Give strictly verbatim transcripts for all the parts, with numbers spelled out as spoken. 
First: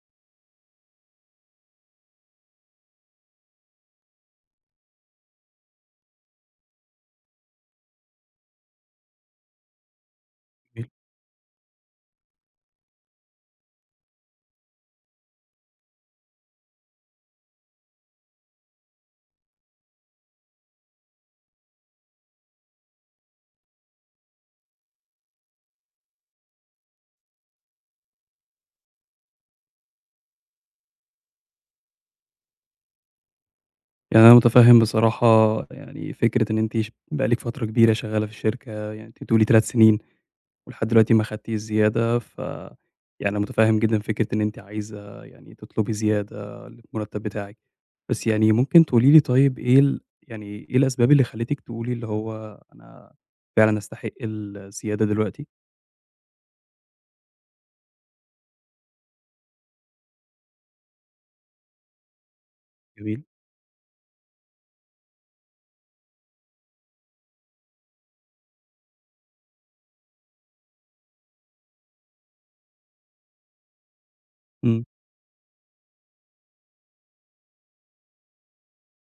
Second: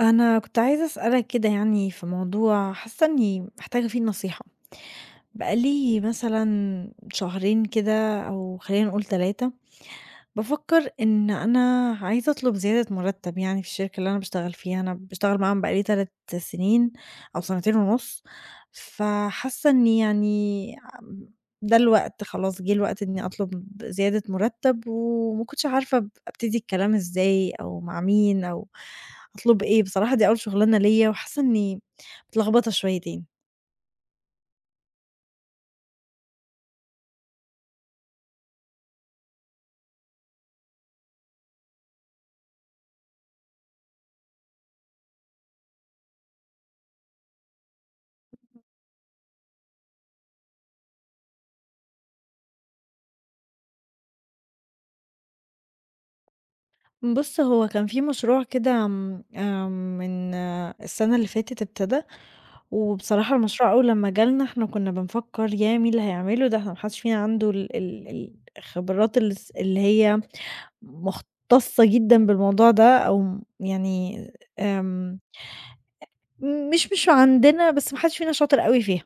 أنا كنت عايزة أسألك كده يعني في موضوع حاسة إني محتاجة فيه نصيحة. بقالي مثلا شهرين كده أو خلينا نقول ثلاثة. جميل. بافكّر إن أنا عايزة أطلب زيادة مُرتّب يعني في الشركة اللي أنا باشتغل فيها، أنا باشتغل معاهم بقى لي ثلاث سنين أو سنتين ونُص. فحاسة إني يعني آمم، ده الوقت خلاص جِه الوقت إني أطلب زيادة مُرتّب وما كنتش عارفة أب أبتدي الكلام إزاي أو مع مين أو أطلب إيه، بصراحة دي أول شُغلانة ليّا وحاسة إني متلخبطة شويتين. يعني أنا متفهم بصراحة يعني فكرة إن أنتِ ش بقى لِك فترة كبيرة شغالة في الشركة، يعني أنتِ بتقولي 3 سنين ولحد دلوقتي ما خدتيش زيادة، ف يعني أنا متفهم جدًا فكرة إن أنتِ عايزة يعني تطلبي زيادة للمرتب بتاعِك، بس يعني ممكن تقولي لي طيب إيه ال يعني إيه الأسباب اللي خلّتِك تقولي اللي هو أنا فعلًا أستحق الزيادة دلوقتي؟ بُص، هو كان في مشروع كده آمم، آآ من آه، السنة اللي فاتت ابتدى. جميل، وبصراحة المشروع أول لمّا جالنا إحنا كنا بنفكّر ياه! مين اللي هيعمله ده؟ إحنا ما حدش فينا عنده ال ال الخبرات الس اللي هي مختصة جدًا بالموضوع ده أو يعني إمم، آمم، مش مش عندنا بس ما حدش فينا شاطر أوي فيها.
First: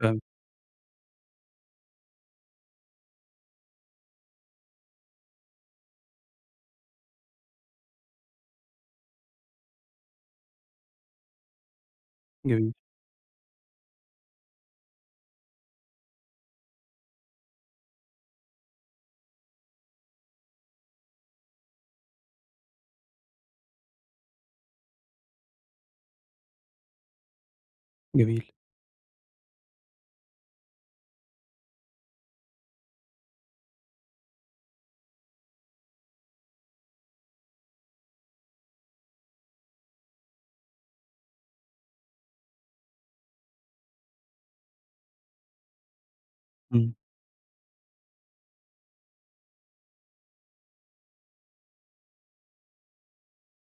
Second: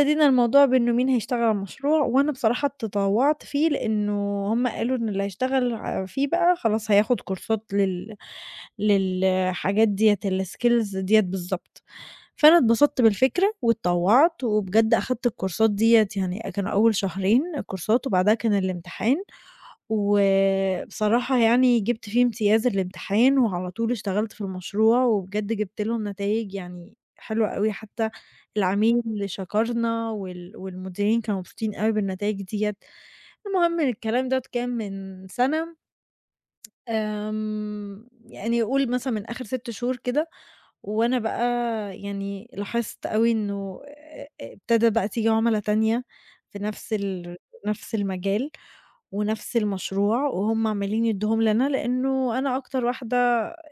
فاهمِك، الموضوع بإنه مين هيشتغل على المشروع، وأنا بصراحة تطوّعت فيه لإنه هُم قالوا إن اللي هيشتغل ع فيه بقى خلاص هياخد كورسات لل للحاجات ديّة الskills ديّة بالضبط. فأنا جميل، اتبسطت بالفكرة واتطوّعت وبجد أخدت الكورسات ديّة يعني كانوا أول شهرين كورسات وبعدها كان الامتحان. وبصراحة يعني جِبت فيه امتياز الامتحان وعلى طول اشتغلت في المشروع وبجد جِبت لهم نتايج يعني حلوة أوي، حتى جميل، العميل اللي شكرنا وال والمديرين كانوا مبسوطين أوي بالنتايج ديّة. المهم الكلام دوّة كان من سَنة، آمم يعني قُل مثلًا من آخر ست شهور كده وأنا بقى يعني لاحظت أوي إنه آآ ابتدى بقى تيجي عُملا تانية في إمم، نفس ال نفس المجال ونفس المشروع، وهُم عمّالين يدّوهم لنا لإنه أنا أكتر واحدة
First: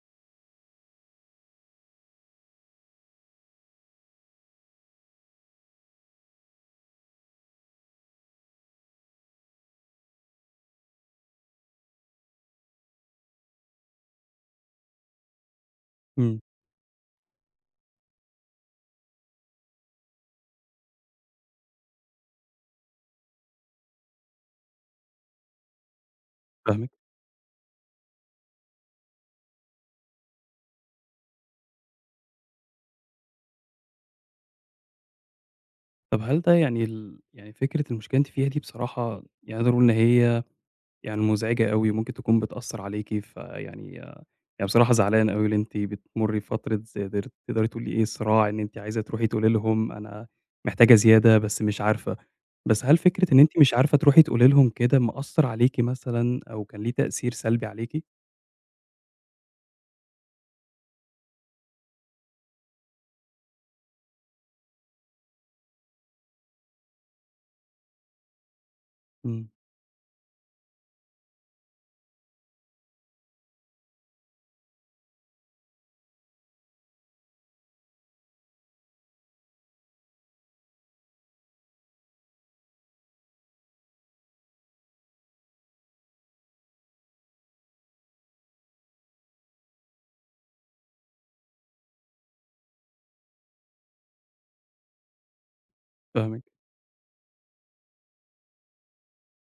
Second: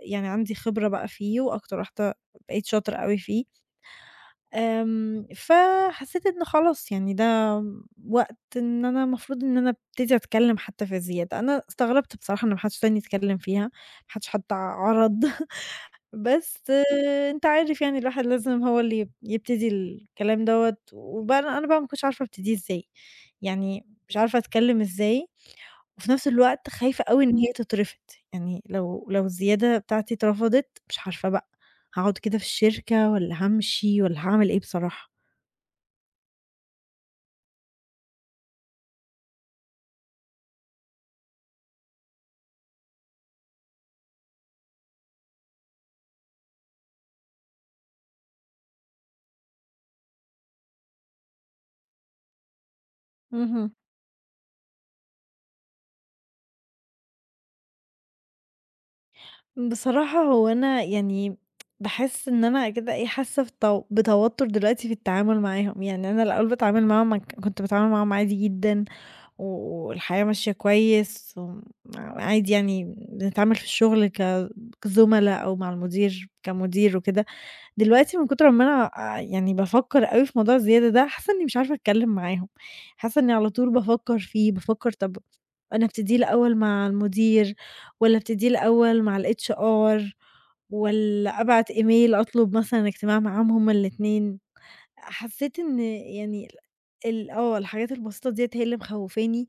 يعني عندي خبرة بقى فيه، وأكتر واحدة بقيت شاطرة أوي فيه. آمم، فحسيت إن خلاص يعني ده وقت إن أنا المفروض إن أنا أبتدي أتكلّم حتى في الزيادة. أنا استغربت بصراحة إن ما حدش تاني اتكلّم فيها، ما حدش حتى عَرَض. إمم، بس آه، أنت عارف يعني الواحد لازم هو اللي يب يبتدي الكلام دوّة، وبقى أنا أنا بقى ما كنتش عارفة أبتديه إزاي، يعني مش عارفة أتكلم إزاي، وفي نفس الوقت فاهمِك. خايفة أوي إن هي تترفض. يعني لو لو الزيادة بتاعتي اترفضت مش عارفة بقى هاقعد كده في الشركة والّا هامشي والّا هاعمل إيه بصراحة؟ طب هل ده يعني ال يعني فكرة المشكلة اللي أنتِ فيها دي بصراحة يعني أقدر أقول إن هي يعني مزعجة أوي، وممكن تكون بتأثّر عليكِ، فيعني يعني بصراحة زعلان أوي اللي أنتِ بتمُرّي بفترة زي ديّة، تقدري تقولي إيه، صراع إن أنتِ عايزة تروحي تقولي لهم أنا محتاجة زيادة بس مش عارفة، بس هل فكرة إن أنتِ اهم. مش عارفة تروحي تقولي لهم كده مأثّر عليكِ مثلًا أو كان ليه تأثير سلبي عليكِ؟ بصراحة هو أنا يعني باحس إن أنا كده إيه، حاسة بتو بتوتر دلوقتي في التعامل معاهم، يعني أنا الأول باتعامل معاهم ك كنت باتعامل معاهم عادي جدًا. و إمم، والحياة ماشية كويس وم عادي يعني بنتعامل في الشغل ك كزملا أو مع المدير كمدير وكده. دلوقتي من كتر ما أنا آآ يعني بافكّر أوي في موضوع الزيادة ده، حاسة إني مش عارفة أتكلّم معاهم، حاسة إني على طول بافكّر فيه، بافكّر طَب أنا أبتديه الأول مع المدير والّا أبتديه الأول مع الHR والّا أبعت إيميل أطلب مثلًا اجتماع معاهم هُم الاتنين. حسّيت إن فاهمِك. يعني ال آه، الحاجات البسيطة ديّة هي اللي مخوّفاني،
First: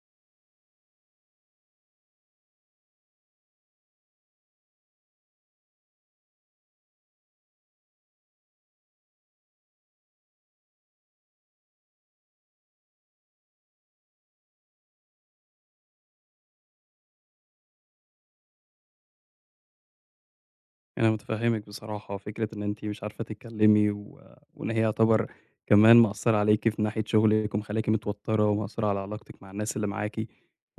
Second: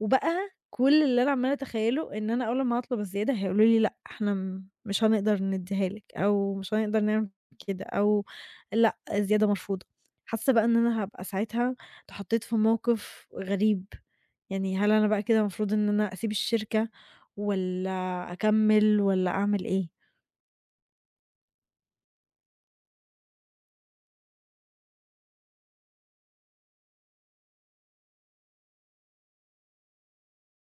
وبقى كل اللي أنا عمّالة أتخيّله إن أنا أول ما هاطلب الزيادة هيقولوا لي: "لأ، إحنا م مش هنقدر ندّيها لِك." أو "مش هنقدر نعمل كده." أو "لأ، الزيادة مرفوضة." حاسة بقى إن أنا هابقى ساعتها اتحطيت في موقف غريب، يعني هل أنا بقى كده المفروض إن أنا أسيب الشركة والّا أكمّل والّا أعمل إيه؟ أنا متفهّمِك بصراحة، فكرة إن أنتِ مش عارفة تتكلّمي و وإن هي يعتبر كمان مأثّرة عليكِ في ناحية شغلِك ومخلّياكِ متوتّرة ومأثّرة على علاقتِك مع الناس اللي معاكِ،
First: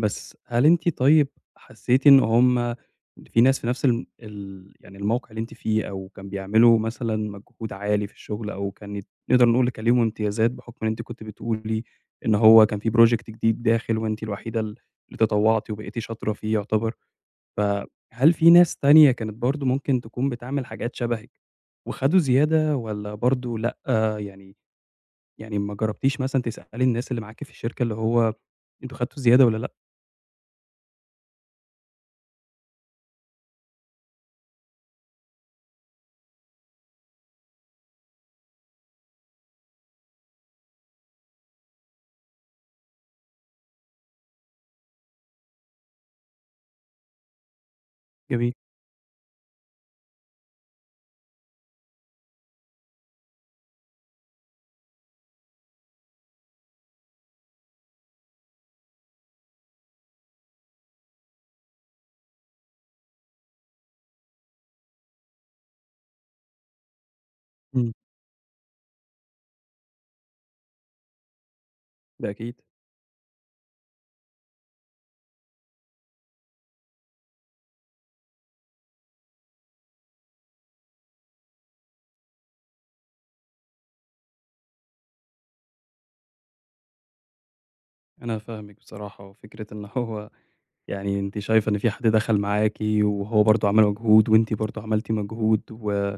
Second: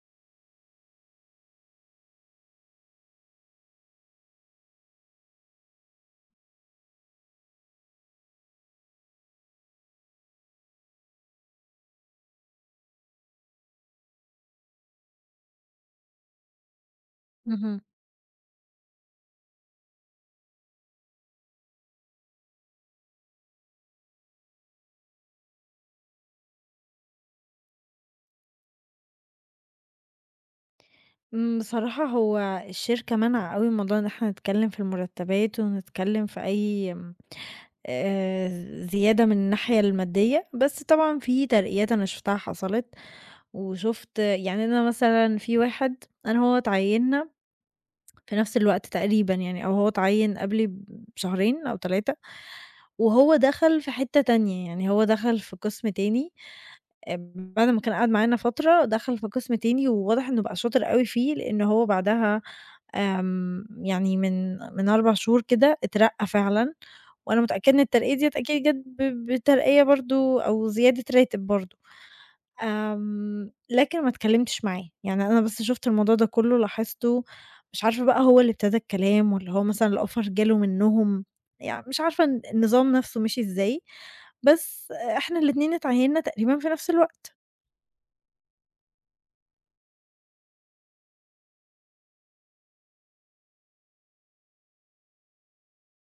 بس هل أنتِ طيب حسّيتِ إن هم في ناس في نفس الم ال يعني الموقِع اللي أنتِ فيه أو كان بيعملوا مثلًا مجهود عالي في الشغل أو كانت نقدر نقول كان ليهم امتيازات بحُكم إن أنتِ كنتِ بتقولي إن هو كان في project جديد داخل وأنتِ الوحيدة ال اللي تطوّعتِ وبقيتِ شاطرة فيه يعتبر، اهم. فهل في ناس تانية كانت برضه ممكن تكون بتعمل حاجات شبهِك، وخدوا زيادة والّا برضه لأ، يعني يعني ما جربتيش مثلًا تسألي الناس اللي معاكِ في الشركة اللي هو أنتم خدتوا زيادة والّا لأ؟ إمم، بصراحة هو الشركة مانعة أوي موضوع إن إحنا نتكلّم في المرتبات ونتكلّم في أي آآ زيادة من الناحية المادية، بس طبعًا في ترقيات أنا شُفتها حصلت. وشُفت يعني أنا مثلًا في واحد أنا وهو اتعيّنّا في جميل، نفس الوقت تقريبًا يعني أو هو اتعيّن قبلي بشهرين أو ثلاثة، وهو دخل في حتّة تانية، يعني هو دخل في قسم تاني آآ بعد ما كان قعد معانا فترة، دخل في قسم تاني وواضح إنه بقى شاطر أوي فيه، لإن هو بعدها آمم يعني من من أربع شهور كده اترقّى فعلًا. وأنا متأكدة إن إمم، الترقية ديّة أكيد جات ب بترقية برضه أو زيادة راتب برضه. ده أكيد، آمم لكن ما اتكلمتش معاه، يعني أنا بس شُفت الموضوع ده كلّه لاحظته، مش عارفة بقى هو اللي ابتدى الكلام والّا هو مثلًا الoffer جاله منّهم، يعني مش عارفة الن النظام نَفْسه مشي إزاي. بس آه، إحنا الاتنين اتعيّنّا تقريبًا في نَفْس الوقت. أنا فاهمِك بصراحة، وفكرة إن هو يعني أنتِ شايفة إن في حد دخل معاكِ وهو برضه عمل مجهود وأنتِ برضه عملتِ مجهود و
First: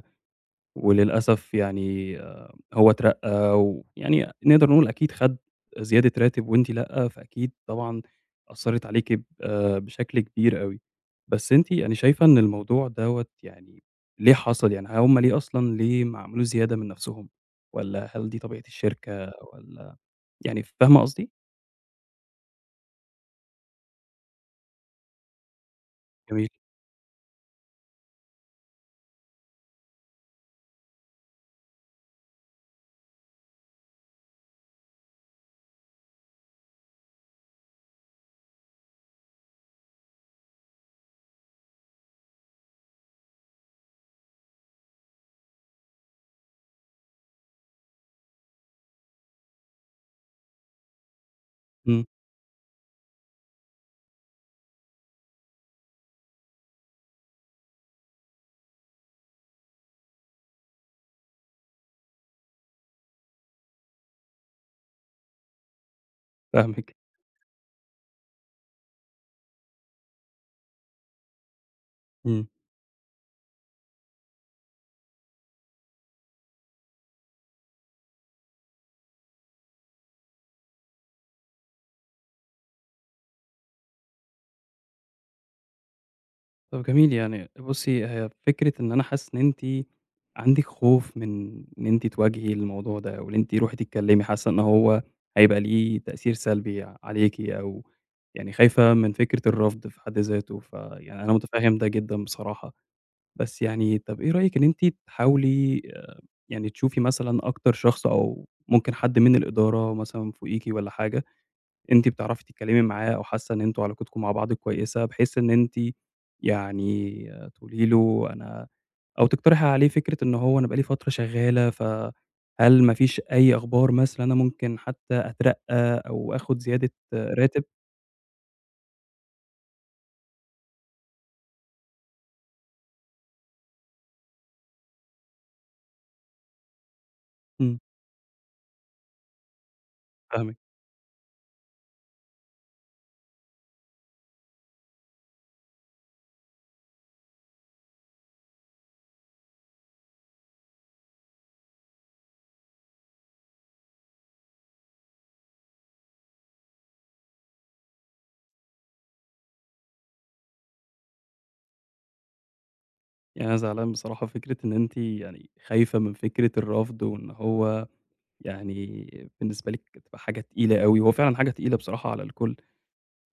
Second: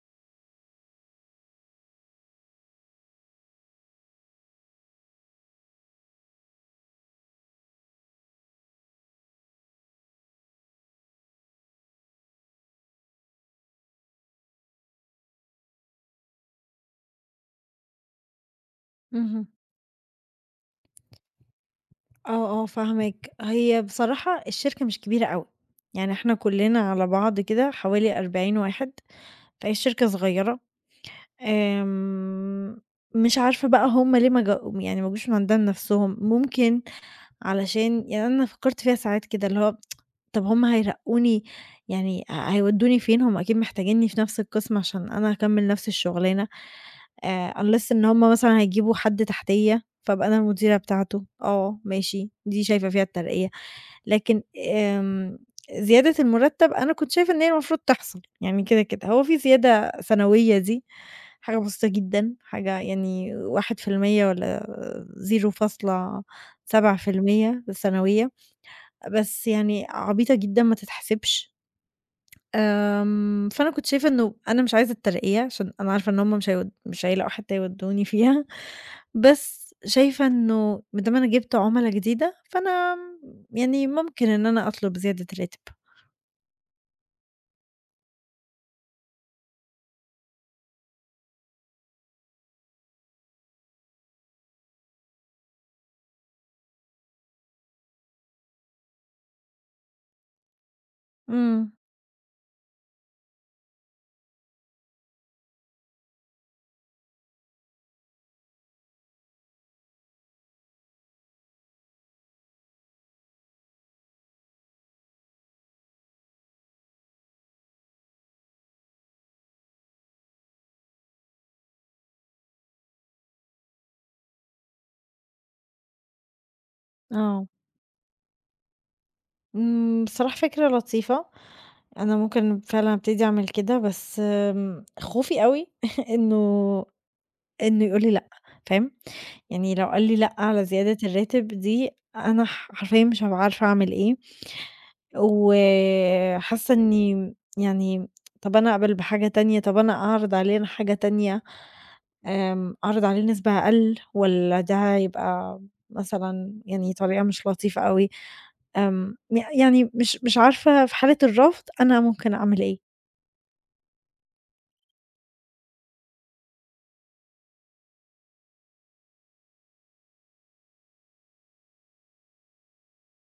وللأسف يعني آآ هو اترقّى ويعني نقدر نقول أكيد خَد زيادة راتب وأنتِ لأ، فأكيد طبعًا أثّرِت عليكِ ب آآ بشكل كبير أوي. بس أنتِ يعني شايفة إن الموضوع دوّة يعني ليه حصل؟ يعني هُم ليه أصلًا ليه ما عملوش زيادة من نَفْسهم والّا هل دي طبيعة الشركة اهم. والّا يعني فاهمة قصدي؟ آه، آه فاهماك. هي بصراحة الشركة مش كبيرة أوي، يعني إحنا جميل. كُلّنا على بعض كده حوالي أربعين واحد، فهي الشركة صغيرة. آمم، مش عارفة بقى هُم ليه ما جا يعني ما جوش من عند نَفْسهم، ممكن علشان يعني أنا فكّرت فيها ساعات كده اللي هو طَب هُم هيرقّوني يعني ه هيودّوني فين؟ هُم أكيد محتاجينّي في نفس القسم عشان أنا أكمّل نفس الشغلانة آآ unless إن هُم مثلًا هيجيبوا حد تحتيّا، فابقى أنا المديرة بتاعته، آه إمم، ماشي، دي شايفة فيها الترقية. لكن آمم زيادة المُرتّب أنا كنت شايفة إن هي المفروض تحصل، يعني كده، كده. هو في زيادة سنوية دي حاجة بسيطة جدًا، حاجة يعني واحد في المية والّا صفر، فاهمِك. سبعة في المية الثانوية، بس يعني عبيطة جدًا ما تتحسبش. إمم. آمم، فأنا كنت شايفة إنه أنا مش عايزة الترقية عشان أنا عارفة إن هُم مش هيود مش هيلاقوا حتّة يودّوني فيها، بس شايفة إنه ما دام أنا جِبت عُملا جديدة، فأنا يعني ممكن إن أنا أطلب زيادة راتب. طب جميل، يعني بُصّي، هي فكرة إن أنا حاسس إن أنتِ عندِك خوف من إن أنتِ تواجهي الموضوع ده أو إن أنتِ روحي تتكلّمي، حاسة إن هو هيبقى ليه تأثير سلبي عليكِ أو يعني خايفة من فكرة الرفض في حد ذاته، فيعني أنا إمم، مُتفهِّم ده جدًا بصراحة. بس يعني طب إيه رأيِك إن أنتِ تحاولي آآ يعني تشوفي مثلًا أكتر شخص أو ممكن حد من الإدارة مثلًا فوقيكِ والّا حاجة أنتِ بتعرفي تتكلمي معاه أو حاسة إن أنتم علاقتكم مع بعض كويسة، بحيث إن أنتِ يعني تقولي له أنا أو تقترحي عليه فكرة إن هو أنا بقى لي فترة شغالة، فهل ما فيش أي أخبار مثلًا أنا ممكن حتى أترقى أو آخد زيادة آه، راتب؟ إمم، بصراحة فكرة لطيفة. أنا ممكن فعلًا أبتدي أعمل كده، بس آمم، خوفي أوي إنه إمم، إنه يقول لي لأ، فاهم؟ يعني لو قال لي لأ فاهمِك، على زيادة الراتب دي، أنا ح حرفيًا مش هابقى عارفة أعمل إيه، وحاسة إني يعني طَب أنا أقبل بحاجة تانية، طَب أنا أعرض علينا حاجة تانية، آمم، أعرض عليه نسبة أقل والّا ده هيبقى مثلًا يعني طريقة مش لطيفة أوي. آمم، ي يعني مش مش عارفة في حالة الرفض أنا ممكن أعمل إيه. يعني أنا زعلان بصراحة فكرة إن أنتِ يعني خايفة من فكرة الرفض، وإن هو يعني بالنسبة لِك تبقى حاجة تقيلة أوي، هو فعلًا حاجة تقيلة بصراحة على الكل.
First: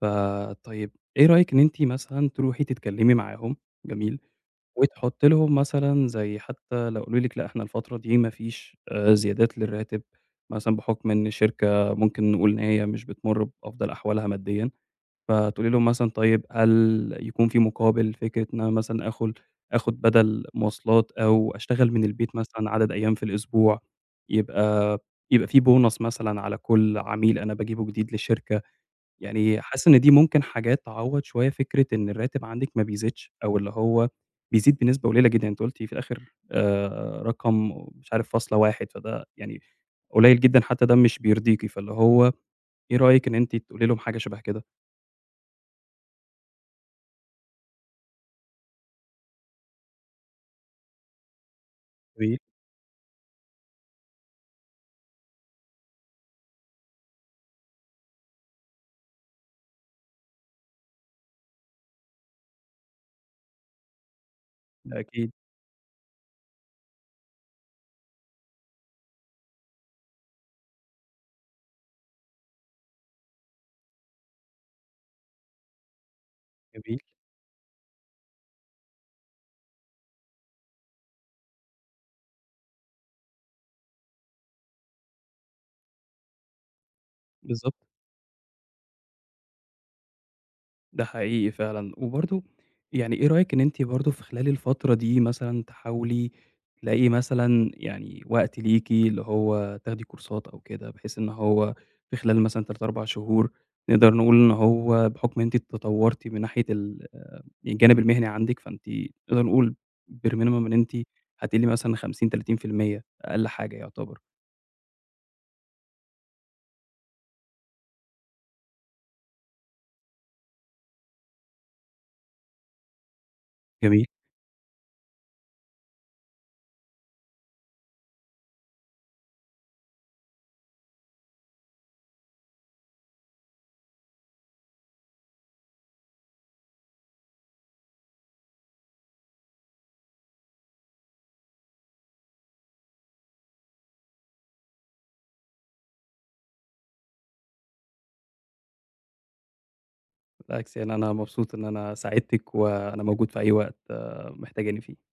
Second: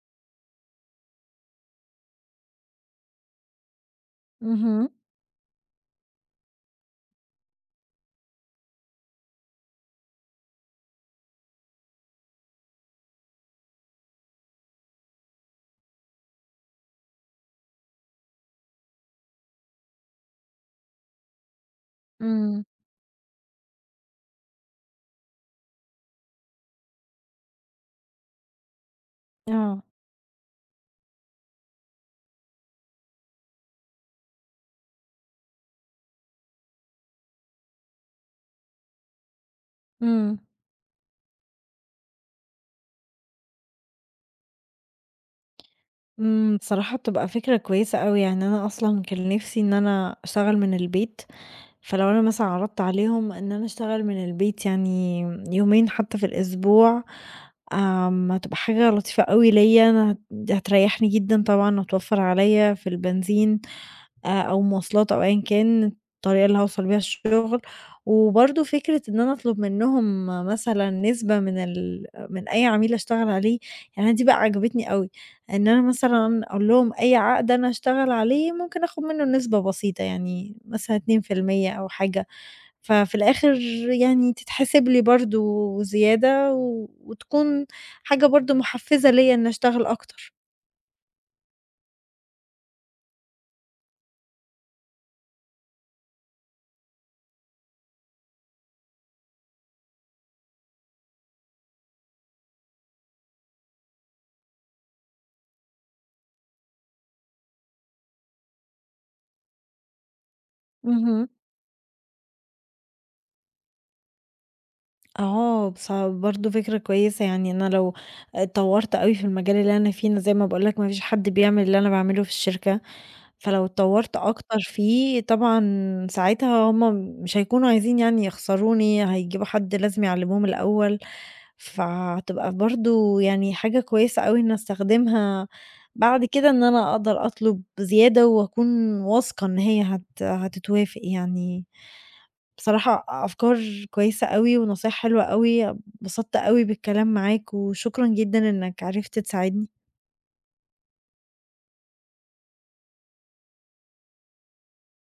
فطيب إيه رأيِك إن أنتِ مثلًا تروحي تتكلمي معاهم، جميل، اهم، وتحطي لهم مثلًا زي حتى لو قالوا لِك لأ إحنا الفترة دي ما فيش آآ زيادات للراتب، مثلًا بحكم إن الشركة ممكن نقول إن هي مش بتمر بأفضل أحوالها ماديًا، فتقولي لهم مثلًا طيب هل يكون في مقابل فكرة إن أنا مثلًا آخل آخد بدل مواصلات أو أشتغل من البيت إمم، مثلًا عدد أيام في الأسبوع، يبقى يبقى في bonus مثلًا على كل عميل أنا باجيبه جديد للشركة. يعني آه، حاسس إن دي ممكن حاجات تعوّض شوية فكرة إن الراتب عندِك ما بيزيدش، أو اللي هو بيزيد بنسبة قليلة جدًا، أنتِ قُلتِ في الآخر آآ رقم مش عارف فاصلة واحد فده يعني إمم. قليل جدًا حتى ده مش بيرضيكِ، فاللي هو إيه رأيِك إن أنتِ تقولي لهم حاجة شبه كده؟ إمم، بصراحة بتبقى فكرة كويسة أوي. يعني أنا أصلًا كان نِفْسي إن أنا أشتغل من البيت، فلو أنا جميل، مثلًا عرضت عليهم إن أنا أشتغل من البيت يعني يومين حتى في الأسبوع، آمم، هتبقى حاجة لطيفة أوي ليّا، أنا هت هتريحني جدًا طبعًا، هتوفّر عليّا في البنزين. آآ أو ده مواصلات أو أكيد، أيًا كان الطريقة اللي هاوصل بيها الشغل. وبرضه فكرة إن أنا أطلب منهم مثلًا نسبة من ال من أي عميل أشتغل عليه، يعني دي بقى عجبتني أوي. إن أنا مثلًا أقول لهم جميل، أي عقد أنا هاشتغل عليه ممكن آخد منه نسبة بسيطة، يعني مثلًا اتنين في المية أو حاجة، ففي الآخر يعني تتحسب لي برضه زيادة، و وتكون بالضبط. حاجة برضه محفزة ليّا إني أشتغل أكتر. ده حقيقي فعلًا، وبرضه يعني إيه رأيِك إن أنتِ برضه في خلال الفترة دي مثلًا تحاولي تلاقي مثلًا يعني وقت ليكِ، اللي هو تاخدي كورسات أو كده، بحيث إن هو في خلال مثلًا تلاتة، أربعة شهور نقدر نقول إن هو بحكم أنتِ اتطورتِ من ناحية ال يعني الجانب المهني عندِك، فأنتِ نقدر نقول bare minimum إن أنتِ اهم. هتقلي مثلًا خمسين، ثلاثين في المية أقل حاجة يعتبر، آه، بص برضه فكرة كويسة. يعني أنا لو اتطوّرت أوي في المجال اللي أنا فيه، أنا زي ما باقول لك ما فيش حد بيعمل اللي أنا باعمله في الشركة، فلو جميل، اتطوّرت أكتر فيه طبعًا ساعتها هُم مش هيكونوا عايزين يعني يخسروني، هيجيبوا حد لازم يعلّموهم الأول. فهتبقى برضه يعني حاجة كويسة أوي إني أستخدمها بعد كده، إن أنا أقدر أطلب زيادة وأكون واثقة إن هي هت هتتوافق يعني. بصراحة أفكار كويسة أوي ونصايح حلوة أوي، اتبسطت أوي بالكلام معاك، وشكرًا جدًا إنك عرفت تساعدني. بالعكس يعني أنا مبسوط إن أنا ساعدتِك، وأنا موجود في أي وقت آه، محتاجاني فيه.